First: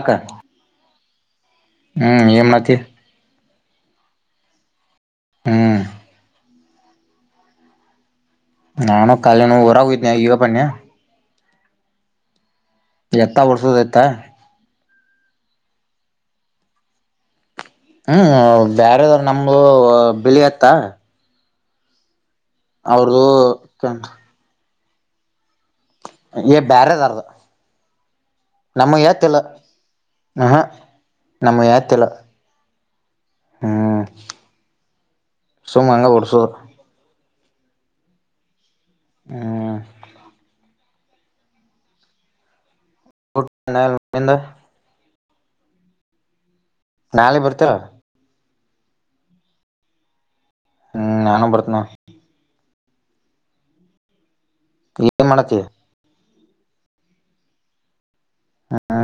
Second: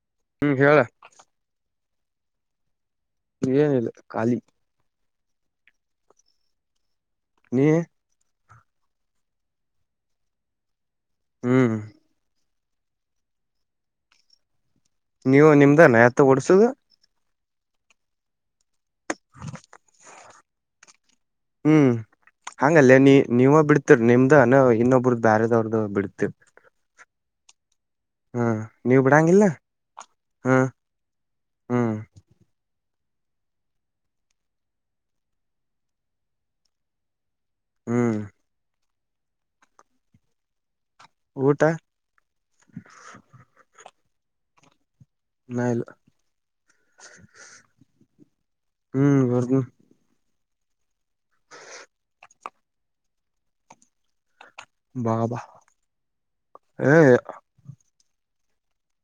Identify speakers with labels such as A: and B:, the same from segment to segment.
A: ಅಕ್ಕ
B: ಹ್ಮ್ ಹೇಳ
A: ಹ್ಞ ಏನು ಮಾಡತ್ತೀ
B: ಏನಿಲ್ಲ ಖಾಲಿ
A: ಹಾ
B: ನೀ
A: ನಾನು ಕಾಲಿನ ಊರಗ ಹೋಗಿದ್ನ ಇಗ ಬಧನ್ಯ
B: ಹ್ಮ್
A: ಎತ್ತ ವರ್ಸದಯತ
B: ನೀವು ನಿಮ್ದಾನ್ ಎತ್ತ ಓಡ್ಸುದು
A: ಹ್ಮ್ ಬ್ಯಾರದ್ರು ನಮ್ದು ಬಿಳಿ ಎತ್ತ
B: ಹ್ಮ್ ಹಂಗಲ್ಲ ನೀ
A: ಅವ್ರದು
B: ನೀವ ಬಿಡ್ತರಿ ನಿಮ್ದ ಅನ ಇನ್ನೊಬ್ರ್ದ ಬ್ಯಾರದವ್ರ್ದು ಬಿಡ್ತರಿ
A: ಎ ಬೇರೆದರದ
B: ಹ್ಮ್ ನೀವ್
A: ನಮ್ಮವ ಎತ್ತಲ್ಲ
B: ಬಿಡಂಗಿಲ್ಲ
A: ಹ
B: ಹ್ಮ್
A: ನಮ್ಮವ
B: ಹ್ಮ್
A: ಎತ್ತಲ್ಲ. ಹ್ಮ್ ಸುಮಂಗ ಒಡಸುದು
B: ಹಾ
A: ಹ್ಮ
B: ಊಟ
A: ಊಟ ಇನ್ನ ಇಲ್ಲ ನಿಮ್ದು
B: ಇನ್ನ ಇಲ್ಲ
A: ನಾಳೆ ಬರ್ತೀರ
B: ಹ್ಮ್ ಬರ್ದ
A: ಹ್ಮ್ ನಾನು ಬರ್ತನ
B: ಬಾ
A: ಏನ್
B: ಬಾ
A: ಮಾಡತಿ
B: ಏ
A: ಹಾ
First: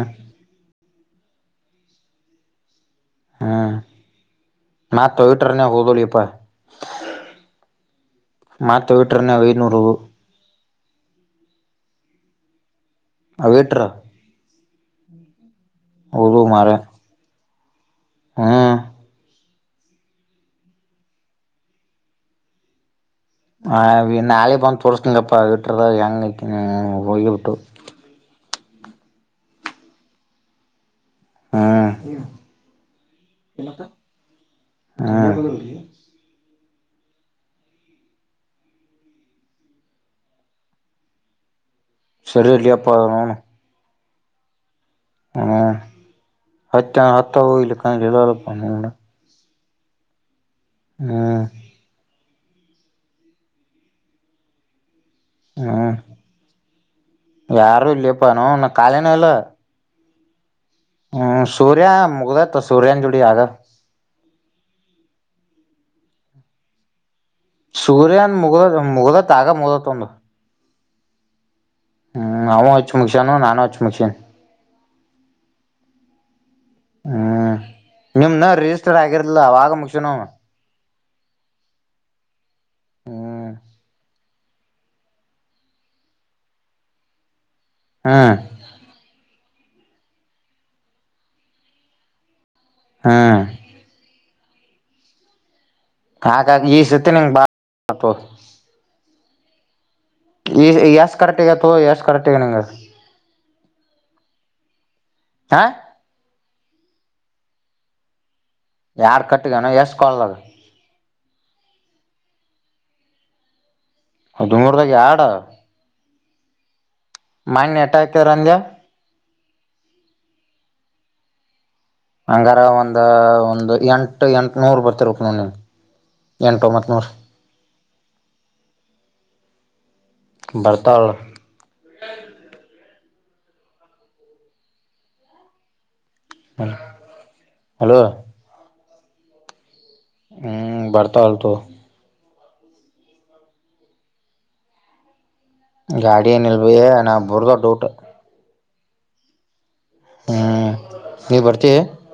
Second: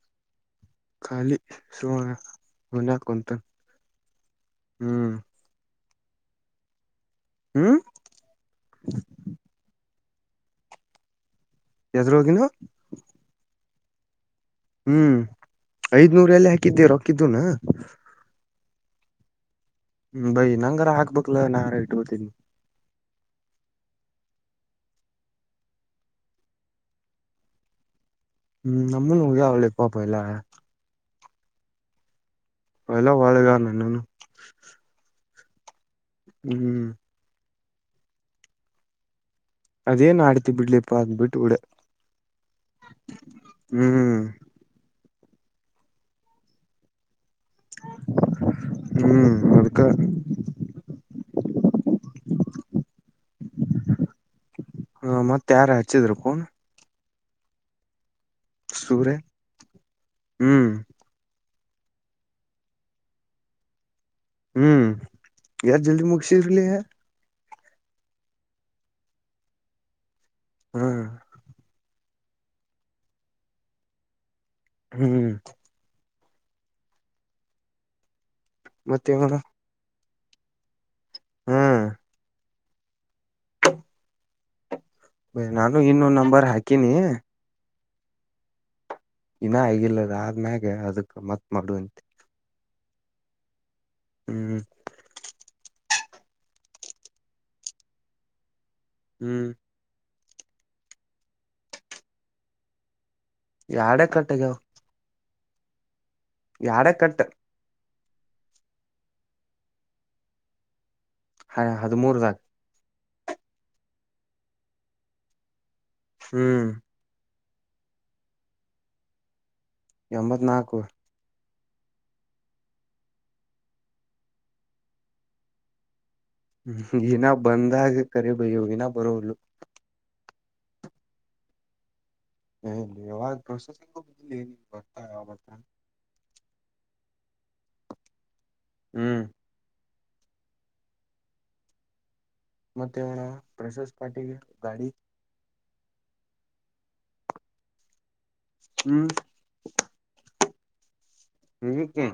B: ಖಾಲಿ ಸುಮ್ನೆ ಮನೆಗ ಕುಂತು
A: ಹ್ಮ್ ನಾ ಟೊಯಟ್ರನೆ ಹೋಗದಲೇಪ
B: ಹ್ಮ್
A: ಮತ್ತ ಟೊಯಟ್ರಾನ್ಯಾಗ್ ಐನೂರು
B: ಎದ್ರ ಹೋಗಿನು
A: ಅವೇಟ್ರ
B: ಹ್ಮ್ ಐದ್ನೂರ
A: ಹೌದು
B: ಎಲಿ ಹಾಕಿದ್ದಿ ರೊಕ್ಕಿದ್ವನ.
A: ಹಾ
B: ಹ್ಮ ಬೈ ನಂಗರ ಹಾಕ್ಬೇಕಕ್ಲ ನಾ ರ ಇಟ್ಕೊಂತಿನಿ
A: ಹ ನಾಳೆ ಬಂದು ತೋರಿಸ್ತಿನಪ್ಪಾ ಬಿಟ್ರದ ಹೆಂಗ ಹೋಗಿಬಟ್ಟು
B: ಹ್ಮ್ ನಮ್ಮೂ ಉಊಗ ಅವಲಪ್ಪಪಲ್ಲ
A: ಹಾ
B: ಎಲ್ಲ ಒಳ್ಳೆಗ ನನ್ನು
A: ಹಾ
B: ಹ್ಮ್ ಅದೇನ್ ಆಡ್ತಿ ಬಿಡ್ಲೆಪ್ಪ ಅದು ಬಿಟ್ಬಿಡು
A: ಸರಿ ಇಲೆಯಪ್ಪ ಹ್ಮ್
B: ಹ್ಮ್
A: ಹ್ಮ ಹತ್ತ ಹತ್ತ ಹೊಗಲಿಕ್ಕಾದ್ರ
B: ಹ್ಮ್ ಅದಕ್ಕ
A: ಹ್
B: [unintelligible] ಹಾ ಮತ್ತೆ
A: ಹ್ಮ ಯಾರು ಇಲ್ಲ ನೋ ಕಾಲೇನ
B: ಸೂರೆ ಹ್ಮ್
A: ಹ್ಮ್ ಸೂರ್ಯ ಮುಗದತ್ತ ಸೂರ್ಯನ ಜುಡಿ ಆಗ
B: ಹ್ಮ್ ಯಾರು ಜಲ್ದಿ ಮುಗಸರ್ಲಿ
A: ಸೂರ್ಯನ್ ಮುಗಲದ ಮುಗಲತ್ ಆಗ ಮುಗತ್ ಒಂದು
B: ಹ್ಮ್
A: ಹ್ಮ್ ಅವವು ಹೆಚ್ಚು ಮುಗಸಾನು ನಾನು ಹಚ್ಚು ಮುಗಸಿ
B: ಹ್ಮ್
A: ಹ್ಮ್ ನಿಮ್ನ ರಿಜಿಸ್ಟರ್
B: ಮತ್ತೇವಣ
A: ಆಗಿರ್ಲಿಲ್ಲ ಅವಗ ಮುಗಸನು
B: ಹಾ
A: ಹ್ಮ್
B: ನಾನು ಇನ್ನೊ ನಂಬರ್ ಹಾಕೀನಿ
A: ಹಾ
B: ಇನ್ನ ಹಗಿಲ್ಲದ ಆದ್ಮ್ಯಾಗೆ ಅದಕ್ ಮತ್ ಮಾಡುವಂತೆ
A: ಹಾ
B: ಹ್ಮ್
A: ಹಾಗಾಗಿ ಈ ಸತಿ ನಿಂಗ ಬಾ
B: ಹ್ಮ್
A: ಈ ಎಷ್ಟು ಕರೆಕ್ಟ್ಗತ್ತು ಎಷ್ಟ ಕರೆಕ್ಟ್ಗ ನಿಂಗೆ
B: ಯಾರ ಕಟ್ಟಿದ್ದು
A: ಹ
B: ಯಾಡೆ ಕಟ್ಟು
A: ಯಾರ್ ಕಟ್ಟಗನ ಎಷ್ಟಸ್ಕಳದ
B: ಹ ಹದಿಮೂರುದಕ
A: ದುಂಗೂರ್ದಾಗೆ ಏಡ್ ಆವ
B: ಹ್ಮ್
A: ಮೈಂಡ್ ಅಟ್ಯಾಕು ರವಂಗೆ
B: ಎಂಬತ್ನಾಲ್ಕು
A: ಹಂಗಾರ ಒಂದ ಒಂದ್ ಎಂಟ ಎಂಟನೂರ್ ಬರ್ತಿರಬೇಕ್ ನೋಡ್ ನಿನಗೆ
B: ಹ್ಮ್ ಈನ ಬಂದಾಗ ಕರಿಬಯ್ಯ ಇನ ಬರೋಲು
A: ಬರ್ತಾವ್ಳ
B: ಏಲ್ಲಿ ಯಾವಾಗ ಪ್ರೊಸೆಸಿಂಗು ಬರ್ಲಿಲ್ಲ ಏನು ಇಲ್ಲ ಬರ್ತಾ ಯಾವಗ ಬರ್ತ
A: ಹಲೋ
B: ಹ್ಮ್
A: ಹ್ಮ್ ಬರ್ತಾ ಹೊಳ್ತು
B: ಮತ್ತೆನಣ ಪ್ರಸಸ್ ಪಾರ್ಟಿಗೆ ಗಾಡಿ
A: ಗಾಡಿ ಏನಿಲ್ಲ ಬಯ ನಾ ಬರ್ದ ಡೌಟ್
B: ಹ್ಮ್
A: ಹ್ಮ್ ನೀ ಬರ್ತಿ
B: ಹಿಕೆ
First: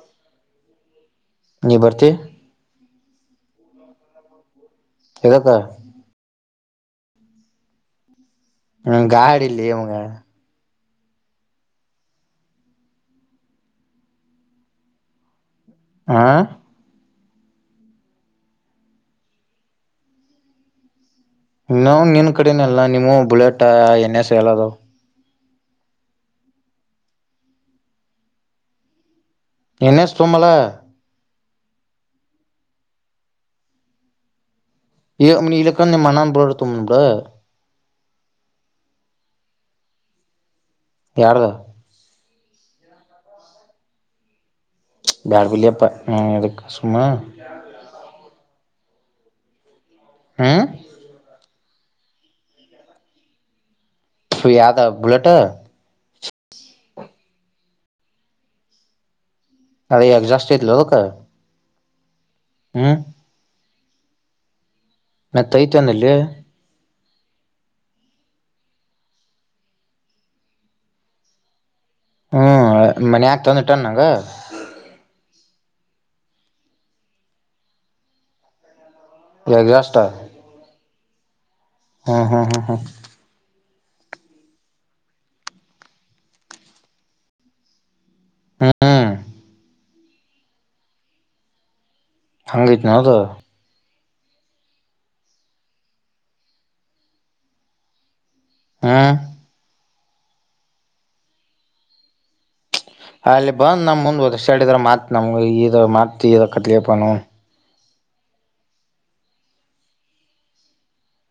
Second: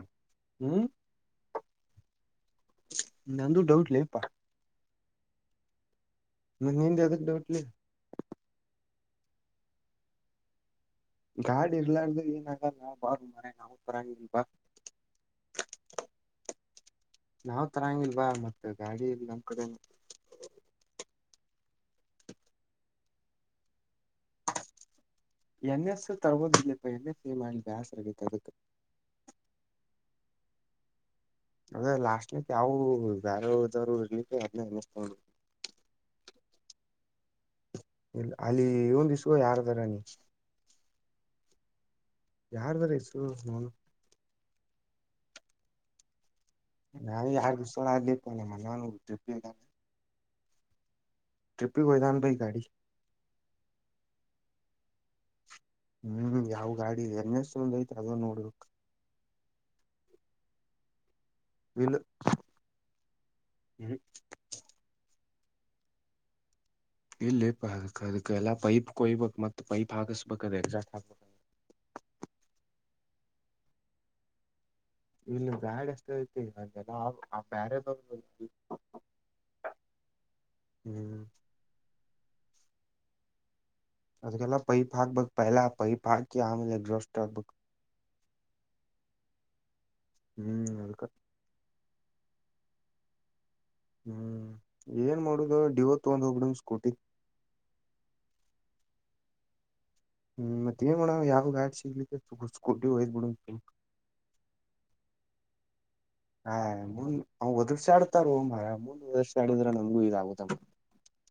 B: ಹ್ಮ
A: ನಿಬರ್ತಿ
B: ನಂದೂ ಡೌಟ್ಲೆ ಪ್ಪ
A: ಇದ್ಯಕ
B: ಮನೆ ಇಂದ ಡೌಟ್ಲಿ
A: ಹ್ಮ ಗಾಡಿ ಇಲ್ಲಿ ಇವ್ಂಗ
B: ಗಾಡ್ ಇರ್ಲ್ಲಾರ್ದು ಏನಾಗ ನಾ ಬಾರ ಮರ ನವು ತರಾಂಗಪಾ
A: ಆ
B: ನಾವ್ ತರಂಗಲ್ವಾ ಮತ್ತೆ ಗಾಡಿ ನಮ್ ಕಡೆ
A: ನಾವು ನಿನ್ ಕಡೆನಲ್ಲ ನೀವು ಬುಲೆಟ್ ಏನ್ ಎಸ್ ಹೇಳೋದ
B: ಎನ್ ಎಸ್ ತರಬಹುದು ಇಲ್ಲ ಇ ಎನ್ ಎಸ್ ಮಾಡ ಬ್ಯಾಸ ರಗ ಅದಕ್ಕೆ
A: ಏನ್ ಎಸ್ [unintelligible]
B: ಅದೇ ಲಾಸ್ಟ್ನಕ್ ಯಾವವು ಬೇರದ್ರು ಇರ್ಲಿಕ್ಕೆ ಅದನ್ ಏನ್ ಎಸ್
A: ಇ ಇಲಕ್ಕಾಂದಮ್ಮ ಮಣಾ ಬರಡ್ತ ಬಿಡ
B: ಇಲ್ಲ ಅಲ್ಲಿ ಇವಂದು ಯಾರದಾರ ನೀ
A: ಯಾರದ
B: ಯಾರ್ದರ ಹೆಸರು ಸೋನು
A: ಬಾಡ್ಬಲ್ಲಿಯಪ್ಪ ಇದು
B: ನಾವವು ಎರಡು ದಿವಸ ಆಗ್ಲಿ ನಮ್ಮ ನಾನು
A: ಹಾ
B: ಪಿ ಹೊದಾನ ಗಾಡಿ
A: ಸಯಾದ ಬುಲೆಟ್
B: ಹ್ಮ್ ಯಾವ್ ಗಾಡಿ ಏನ್ ಎಸ್ ಒಂದು ಐತಿ ಅದ ನೋಡ್ಬೇಕಕ್
A: ಅದೆ ಎಗ್ಜಾಸ್ಟ್ ಐತ್ಲೆ ಅವುಕು
B: ಇಳ್
A: ಹ್ಮ್
B: ಹ್ಮ್
A: ಮತ್ಯೈತಾನಾಲೀ
B: ಇಲ್ಲಿ ಪರ್ ಅರ್ ಎಲ್ಲ ಪೈಪ್ ಕೊಯ್ಬೇಕಕ್ ಮತ್ತತ್ ಪೈಪ್ ಹಾಸ್ಬೇಕ ಎಕ್ಸಾಸ್ಟ್ ಆಬಬೇಕ
A: ಹ್ಮ್ ಮನ್ ಯಾಕೆ ತಂದ ಇಟ್ಟ ನಂಗ
B: ಇಲ್ಲಿ ಬ್ಯಾಡ್ ಎಷ್ಟ ಐತಿ ನ ಜನ ಆ ಬ್ಯಾರತಿ [unintelligible]
A: ಎಗಜಸ್ಟ
B: ಹ್ಮ್
A: ಹಾ ಹಾ ಹಾ ಹಾ
B: ಅದಕ್ಕೆಲ್ಲ ಪೈಪ್ ಹಾಕ್ಬೇಕಕ್ ಪಹಲಾ ಪೈಪ್ ಹಾಕಿ ಆಮೇಲೆ ಎಕ್ಸಾಸ್ಟ್ ಆಗ್ಬಬೇಕು
A: ಹ್ಮ್
B: ಹ್ಮ್ ಅದಕ್ಕ
A: ಹಂಗೈತ್ ನವ್ದು
B: ಹ್ಮ್ ಏನ್ ಮಾಡುದು ಡಿವ ತಗೊಂಡ್ ಹೋಗಬಿಡಮ್ ಸ್ಕೂಟಿ
A: ಹಾ
B: ಹ್ಮ್ ಮತ್ತೇನ್ ಮಾಡಣ ಯಾವ ಗಾಡ್ ಸಿಗ್ಲಿಕ್ ಸ್ಕೂಟಿ ಓಯಿದ್ದ್ ಬಿಡಣ
A: ಅಲ್ಲಿ
B: ಹ್ಮ
A: ಬಂದ್ ನಮ್ ಮುಂದ ಹೋದಷ್ಟು ಹೇಳಿದ್ರ ಮಾತ್ ನಮ್ಗೆ ಇದು ಮಾತ್ ಇದ
B: ಹಾ
A: ಕತ್ಲಿಯಪ್ಪ ನಾವು
B: ಮುಂದ್ ಅವ್ ಒದರ್ಸೆ ಆಡ್ತಾರೋಮಾರ ಮುಂದ್ ವದರ್ಸೆ ಆಡಿದ್ರೆ ನಮಗೂ ಇದಾಗುತ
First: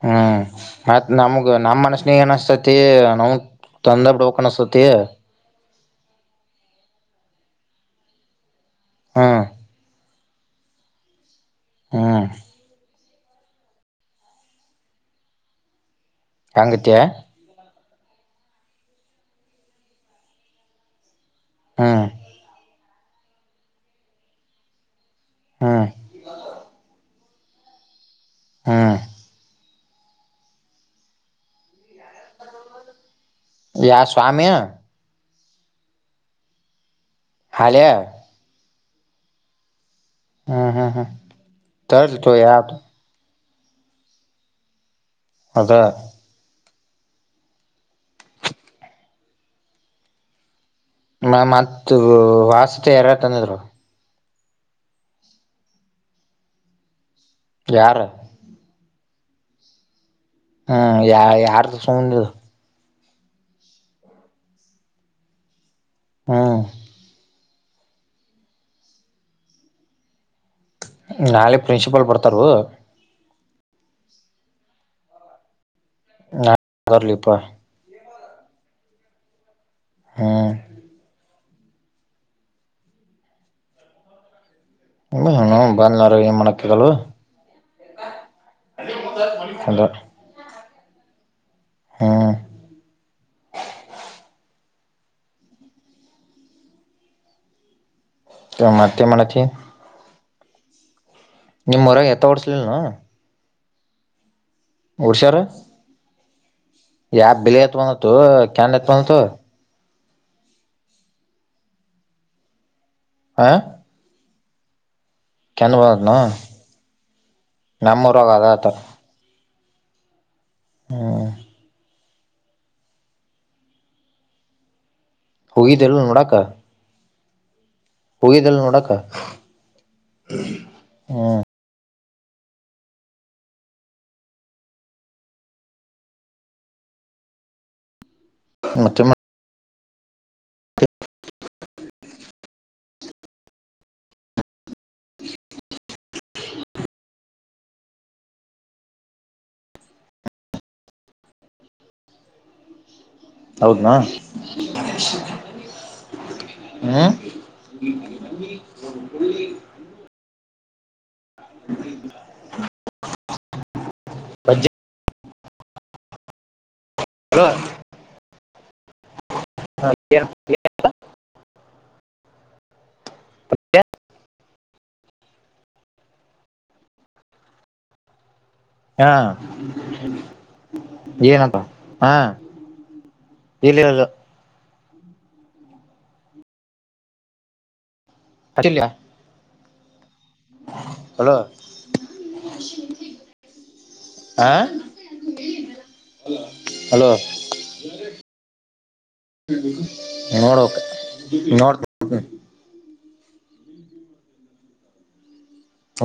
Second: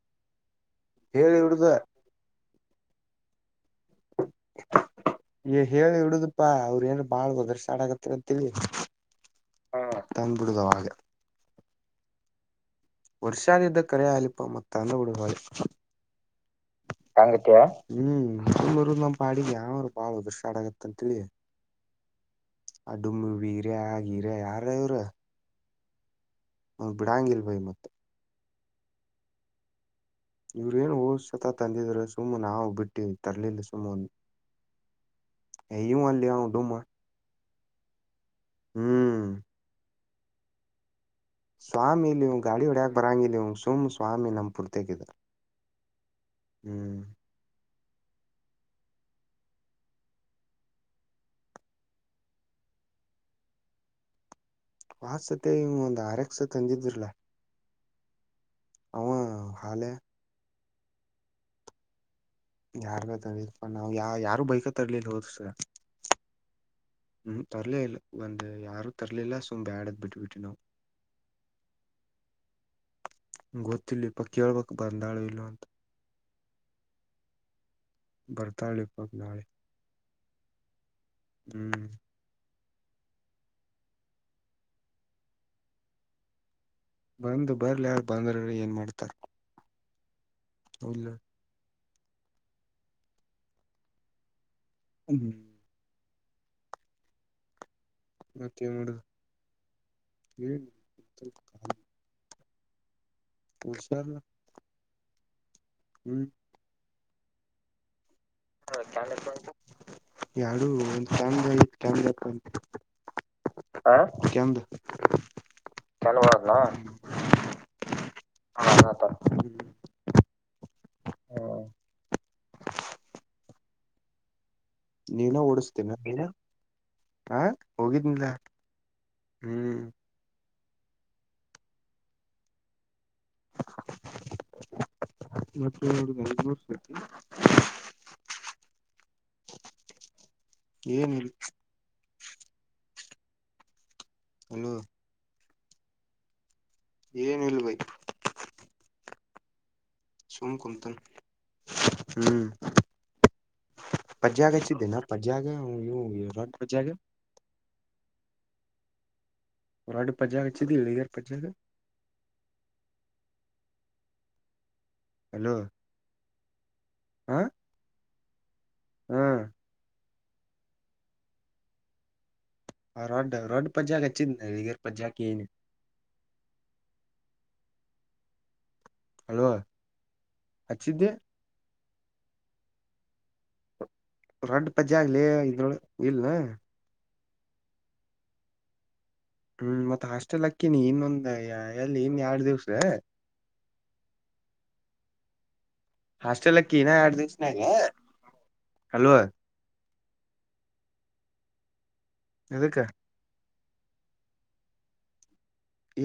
A: ಹ್ಮ್ ಮತ್ ನಮ್ಗ
B: ಹಿಡುದ
A: ನಮ್ ಮನ್ಸನ್ಯಾಗ ಏನ್ಸ್ತತಿ ನಮ ತಂದ ಬಿಡ್ ಪಳಸತ್ತೀ
B: ಏ ಹೇಳಿ ಹುಡುಗ್ರ್ ತಾವ ಅವ್ರ ಏನ್ ಬಾಳ್ ಒದರ್ಸಾಡ ಆಡಕತ್ತ ಅಂತ್ಹೇಳಿ
A: ಹ್ಮ್
B: ಹಾ ತಂದ್ಬಿಡದ ವಾಗೆ
A: ಹ್ಮ್
B: ವರ್ಷದಿದ್ದ ಕರೆ ಆಗ್ಲಿಪ ಮತ್ತ ಅಂದ ಹುಡುಳ
A: ಹಂಗುತ್ತ
B: [inaudible] ಹ್ಮ್ ನ್ರು ನಮ್ ಪಾಡಿಗೆ ಯಾರ್ ಬಾಳ ಉದೃಶ ಆಡಗತಂತ್ತ್ಹೇಳಿ
A: ಹ್ಮ
B: ಅಡುಮ್ಮಿ ಬೀರ್ಯ ಗೀರ್ಯ ಯಾರ್ ಇವ್ರು
A: ಹಾ
B: ಅವ್ನ್ ಬಿಡಾಂಗ ಇಲ್ ಭೈ ಮತ್ತೆ
A: ಹಾ
B: ಇವ್ರೇನ್ ಓದ್ಸತ ತಂದಿದರೆ ಸುಮ್ಮ್ ನಾವ್ ಬಿಟ್ಟಿವಿ ತರ್ಲಿಲ್ರಿ
A: ಯಾ
B: ಸುಮ್ಮುಗ
A: ಸ್ವಾಮಿ
B: ಏ ಇವ್ವನ್ಲೆ ಇವ್ ಡುಮ್ಮ
A: ಹಾಳ್ಯಾ
B: ಹ್ಮ್
A: ಹಾ ಹಾ ಹ
B: ಸ್ವಾಮಿ ಇಲಿನ್ ಗಾಡಿ ಹೊಡ್ಯಾಕ್ ಬರಂಗಿಲ್ಲ್ ಇವ್ನ್ಗ್ ಸುಮ್ ಸ್ವಾಮಿ ನಮ್ ಪೂರ್ತ್ಯಾಗಿದ್ದ
A: ಅದ
B: ಹ್ಮ್
A: ಮಾ ಮತ್ತು ವಾಸ್ತೆ ಯಾರ ತಂದಿದ್ರು
B: ವಾಸ್ಸತೆ ಇಮ್ ಒಂದಾರೆಕ್ಸ್ ತಂದಿದ್ದುರ್ಲೆ
A: ಯಾರ
B: ಅಂವ ಹಾಲೆ
A: ಹ ಯಾ ಯಾರ್ದು ಸೌಂಡಿದು
B: ಯಾರ್ಬತ್ತಾರ್ ಇಪ್ಪಾ ನಾವ್ ಯಾ ಯಾರು ಬೈಕತಾರ್ಲಿಲ್ವೋ ದೋಸ್ಸಾ
A: ಹಾ
B: ಉಹು ತರ್ಲೇ ಇಲ್ಲ ಒಂದ್ ಯಾರು ತರ್ಲಿಲ್ಲ ಸುಮ್ ಬ್ಯಾಡ ಅಂತ್ ಬಿಟ್ಬಿಟ್ವಿ ನಾವು
A: ನಾಳೆ ಪ್ರಿನ್ಸಿಪಲ್ ಬರ್ತಾರು
B: ಗೊತ್ತಿಲ್ಲಿಪ ಕೇಳ್ಬೇಕು ಬಂದಾಳೋ ಇಲ್ಲೋ ಅಂತ
A: [unintelligible]
B: ಬರ್ತಾಳಿಪ್ಪತ್ ನಾಳಿ
A: ಹ್ಮ್
B: ಹ್ಮ್
A: ಹ್ಮ್ ನ್ ಬಂದ್ಲಾರವ್ ಏನ್ಮಾಡಕ್ಕಾಗಲ್
B: ಬಂದ್ ಬರ್ಲ್ಯಾರ್ ಬಂದ್ರರ ಏನ್ ಮಾಡ್ತಾರ
A: ಅಲೋ
B: ತೌಳ್ಯಾ
A: ಹ್ಮ
B: [unintelligible]
A: ತ್ಯೋ ಮತ್ತ ಏ ಮಾಡಾತೀ
B: ಹೇಳೇನಿ [unintelligible]
A: ನಿಮ್ಮ ಊರಾಗ ಎತ್ತ ಓಡ್ಸಲಿಲ್ ನೂ
B: ಉಲ್ ಸ್ಯರ್ಲಾ
A: ಓಡ್ಸ್ಯಾರ್
B: [unintelligible]
A: ಯಾ ಬೆಲೆ ತೊಂದತೋ ಅ
B: ಕ್ಯಾನ್ ಎಷ್ಟ ಬಂದಿತ್ತ ಯಾಡು ಒಂದ್ ಕ್ಯಾನ [unintelligible]
A: ಹ್ಮಾ
B: ಆಂ ಕೆಂದ್
A: ಬಂದತ್ನು
B: [unintelligible]
A: ನಮ್ಮೂರಾಗ ಅದತ
B: ಅನ್ನಾತಾರ್
A: ಹ್ಮ
B: ನೀನ ಓಡುಸ್ತಿಯೇನ್
A: ಹೋಗಿದ್ದಲ್
B: ನೀನ ಆಂ
A: ಹೋಗಿದಿಲ್ ನೋಡಾಕ್ [unintelligible] ಹ್ಮ [inaudible]
B: [unintelligible] ಇವತ್ ಒಂದ್ ಹುಡುಗ ಹದ್ಮುರು ಸರ್ತಿ [unintelligible]
A: ಹ್ಮ ತೇಮ [unintelligible]
B: [unintelligible] ಏನೀಲ್ ಹಲೋ ಏನೂ ಇಲ್ ಬೇ ಸುಮ್ ಕಂತನೀ ಹ್ಮ
A: ಹೌದನಾ
B: [unintelligible] ಪಜ್ಜ್ಯಾಗ ಹಚ್ಚಿದ್ದೇನ್ ಪಜ್ಜ್ಯಾಗ ಅಂವ್ ಇಂವ್ಗ್ ರೊಡ್ಡ ಪಜ್ಜ್ಯಾಗ.
A: [unintelligible] ತನ್ವಿ [unintelligible]
B: ರೊಡ್ಡ ಪಜ್ಜ್ಯಾಗ ಹಚ್ಚಿದ್ದಿ ಇಳಗೇರ್ ಪಜ್ಜ್ಯಾಗ.
A: [unintelligible] ಪಜ್ಜ್ಯ
B: ಹಲೋ ಆಂ ಹ್ಮ
A: [unintelligible]
B: ಆ ರೊಡ್ಡ್ ರೊಡ್ಡ್ ಪಜ್ಜ್ಯಾಗ ಹಚ್ಚಿದ್ನಿ ಇಳಿಗೇರ್ ಪಜ್ಜ್ಯಾಗ ಕೇಳೀನಿ.
A: ಟ್ಟಾ
B: ಅಲ್ವ
A: [unintelligible]
B: ಹಚ್ಚಿದ್ದೆ
A: ಏನಪಾ ಹಾಂ ಇಲ್ಲಿರುದ್
B: ರೊಡ್ಡ್ ಪಜ್ಜ್ಯಾಗಲೇ ಇದ್ರೋಳ್ಗ್ ಇಲ್ನ.
A: ಅತಿಲ್ಯಾ
B: ಹ್ಮ ಮತ್ ಹಾಸ್ಟೆಲ್ ಆಕ್ಕಿನಿ ಇನ್ನೊಂದ್
A: ಹಲೋ
B: ಎ ಎ ಎಲ್ಲಿ ಇನ್ನ ಯಾಡ್ ದಿವಸ
A: ಆಂ
B: ಹಾಸ್ಟೆಲ್ ಅಕ್ಕಿ ಇನ್ನ ಯಾಡ್ ದಿವಸನ್ಯಾಗ ಹಲೋ
A: ನೋಡಬೋಕ್ ನೋಡ್ತೆ
B: ಎದಕ್ಕ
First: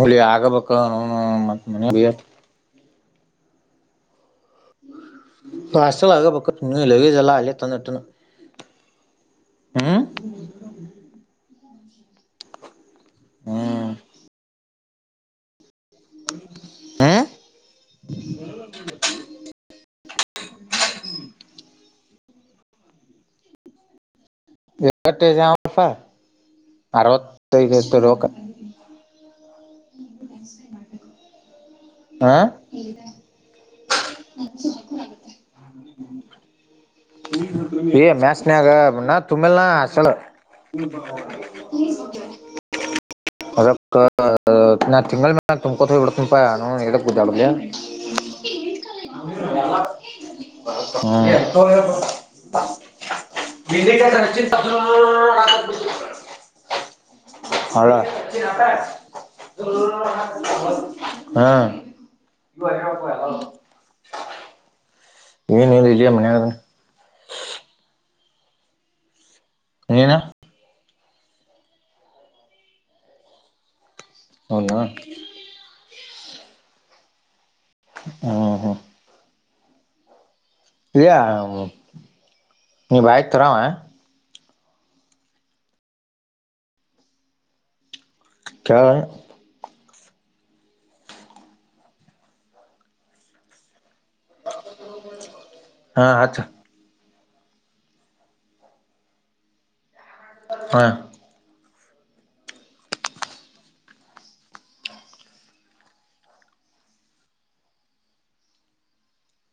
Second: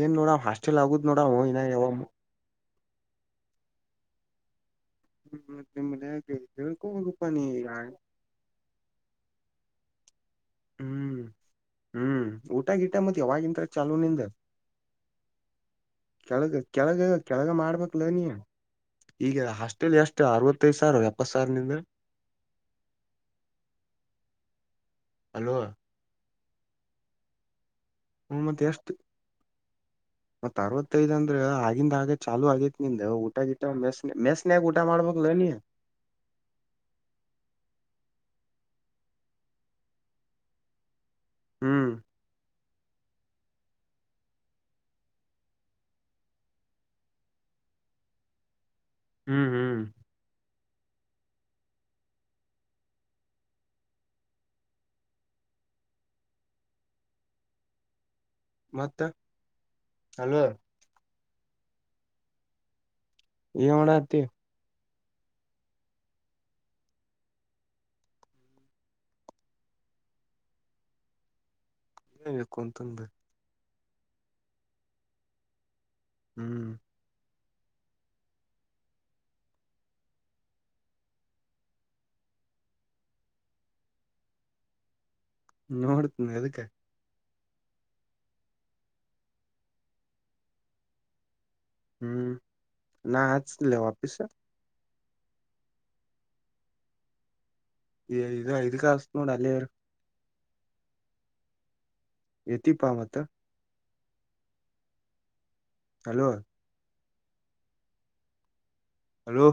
B: ಏನ್
A: ನೋಡ್
B: ನೋಡಾಂವ್
A: ಆಗಬೇಕು
B: ಹಾಸ್ಟೆಲ್ ಆಗೂದ್ ನೋಡಾಂವೋ ಇನಾ
A: ಮತ್
B: ಯಾವಾಮೊ
A: ಮನ
B: ಹುಂ ಮತ್ತ್ ನಿಮ್ ಬೆ
A: ಹಾಸ್ಟೆಲ್
B: ಮನ್ಯಾಗ
A: ಆಗಬೇಕು ನೀ ಲಗೇಜ್
B: ಹೇಳ್ಕೊಬೇಕಪಾ
A: ಎಲ್ಲ
B: ನೀ
A: ಅಲ್ಲೇ
B: ಆ
A: ತಂದಿಟ್ಟನು ಹ್ಮ್
B: ಹ್ಮ ಹ್ಮ ಊಟಾ ಗೀಟಾ ಮತ್ ಯಾವಾಗಿಂತ
A: ಹ್ಮ್
B: ಚಾಲು ನಿಂದ ಕೆಳಗ ಕೆಳಗ
A: ಹ್ಮ್
B: ಕೆಳಗಾ ಮಾಡ್ಬೇಕ ಅಲಾ ನೀ. ಈಗ ಹಾಸ್ಟೆಲ್ ಎಷ್ಟು ಅರವತ್ತೈದು ಸಾವಿರ ಎಪ್ಪತ್ ಸಾವಿರ ನಿಂದು.
A: [unintelligible]
B: ಅಲ್ವ
A: ಅರವತ್ತು ಐದು ಐತಿ ನೋಡು
B: ಮತ್ತ್ ಎಷ್ಟು ಮತ್ ಅರವತ್ತು ಐದು ಅಂದ್ರ ಇಂಗ್ ಹಾಗೆ
A: ಹ
B: ಚಾಲು ಆಗಿತ್ ನಿಂದ ಊಟ ಗಿಟ ಮೆಸ್ಸ್ ಮೆಸ್ನ್ಯಾಗ ಊಟ ಮಾಡಬೇಕಿಲ್ಲ ನೀ.
A: ಎ ಮ್ಯಾಸ್ ನ್ಯಾಗ ಇನ್ನ ತುಂಬಿಲ್ಲ ನಾ ಆಸಲ.
B: ಹ್ಮ್
A: [unintelligible] ನಾ ತಿಂಗಳ ಮ್ಯಾಲ ತುಂಬಕೋತ ಹೋಗಿಬುಡ್ತೀನಿ ಪಾ ನೌನ ಯದುಕ ಗುದ್ದ್ಯಾಡದು.
B: ಹ್ಮ್ ಹ್ಮ್
A: ಹ [unintelligible] ಹ್ಮ ಗಲ್ಲಿ ಕ ರಚ [unintelligible] ಹಳ
B: ಮತ್ತ ಅಲ್ವ
A: ಹಾ
B: ಏನ್ ಮಾಡಅತ್ತಿ.
A: ಏನಿಲ್ಲ ಇಲ್ಲೇ ಮನ್ಯಾಗ. ಹೇನಾ
B: ಇಲ್ಲಿ ಕುಂತೀನ್ರೀ.
A: ಹೌದ
B: ಹ್ಮ್
A: ಹ್ಮ್ ಹಾ ಇಯಾ ನೀ ಬೈಕ್ ತರಾವ.
B: ನೋಡ್ತನಿ ಎದುಕ.
A: ಕೇಳ
B: ಹ್ಮ್ ನಾ ಹಚ್ತಿನಲೇ ವಾಫೀಸ.
A: ಹಾ ಹಚ್ಚು.
B: ಯು ಇದು ಇದುಕೆ ಹಸ್ತೀನಿ ನೋಡ ಅಲ್ಲೆ ಇರು.
A: ಹ
B: ಎತಿ ಪಾಮತ್ ಹಲೋ ಹಲೋ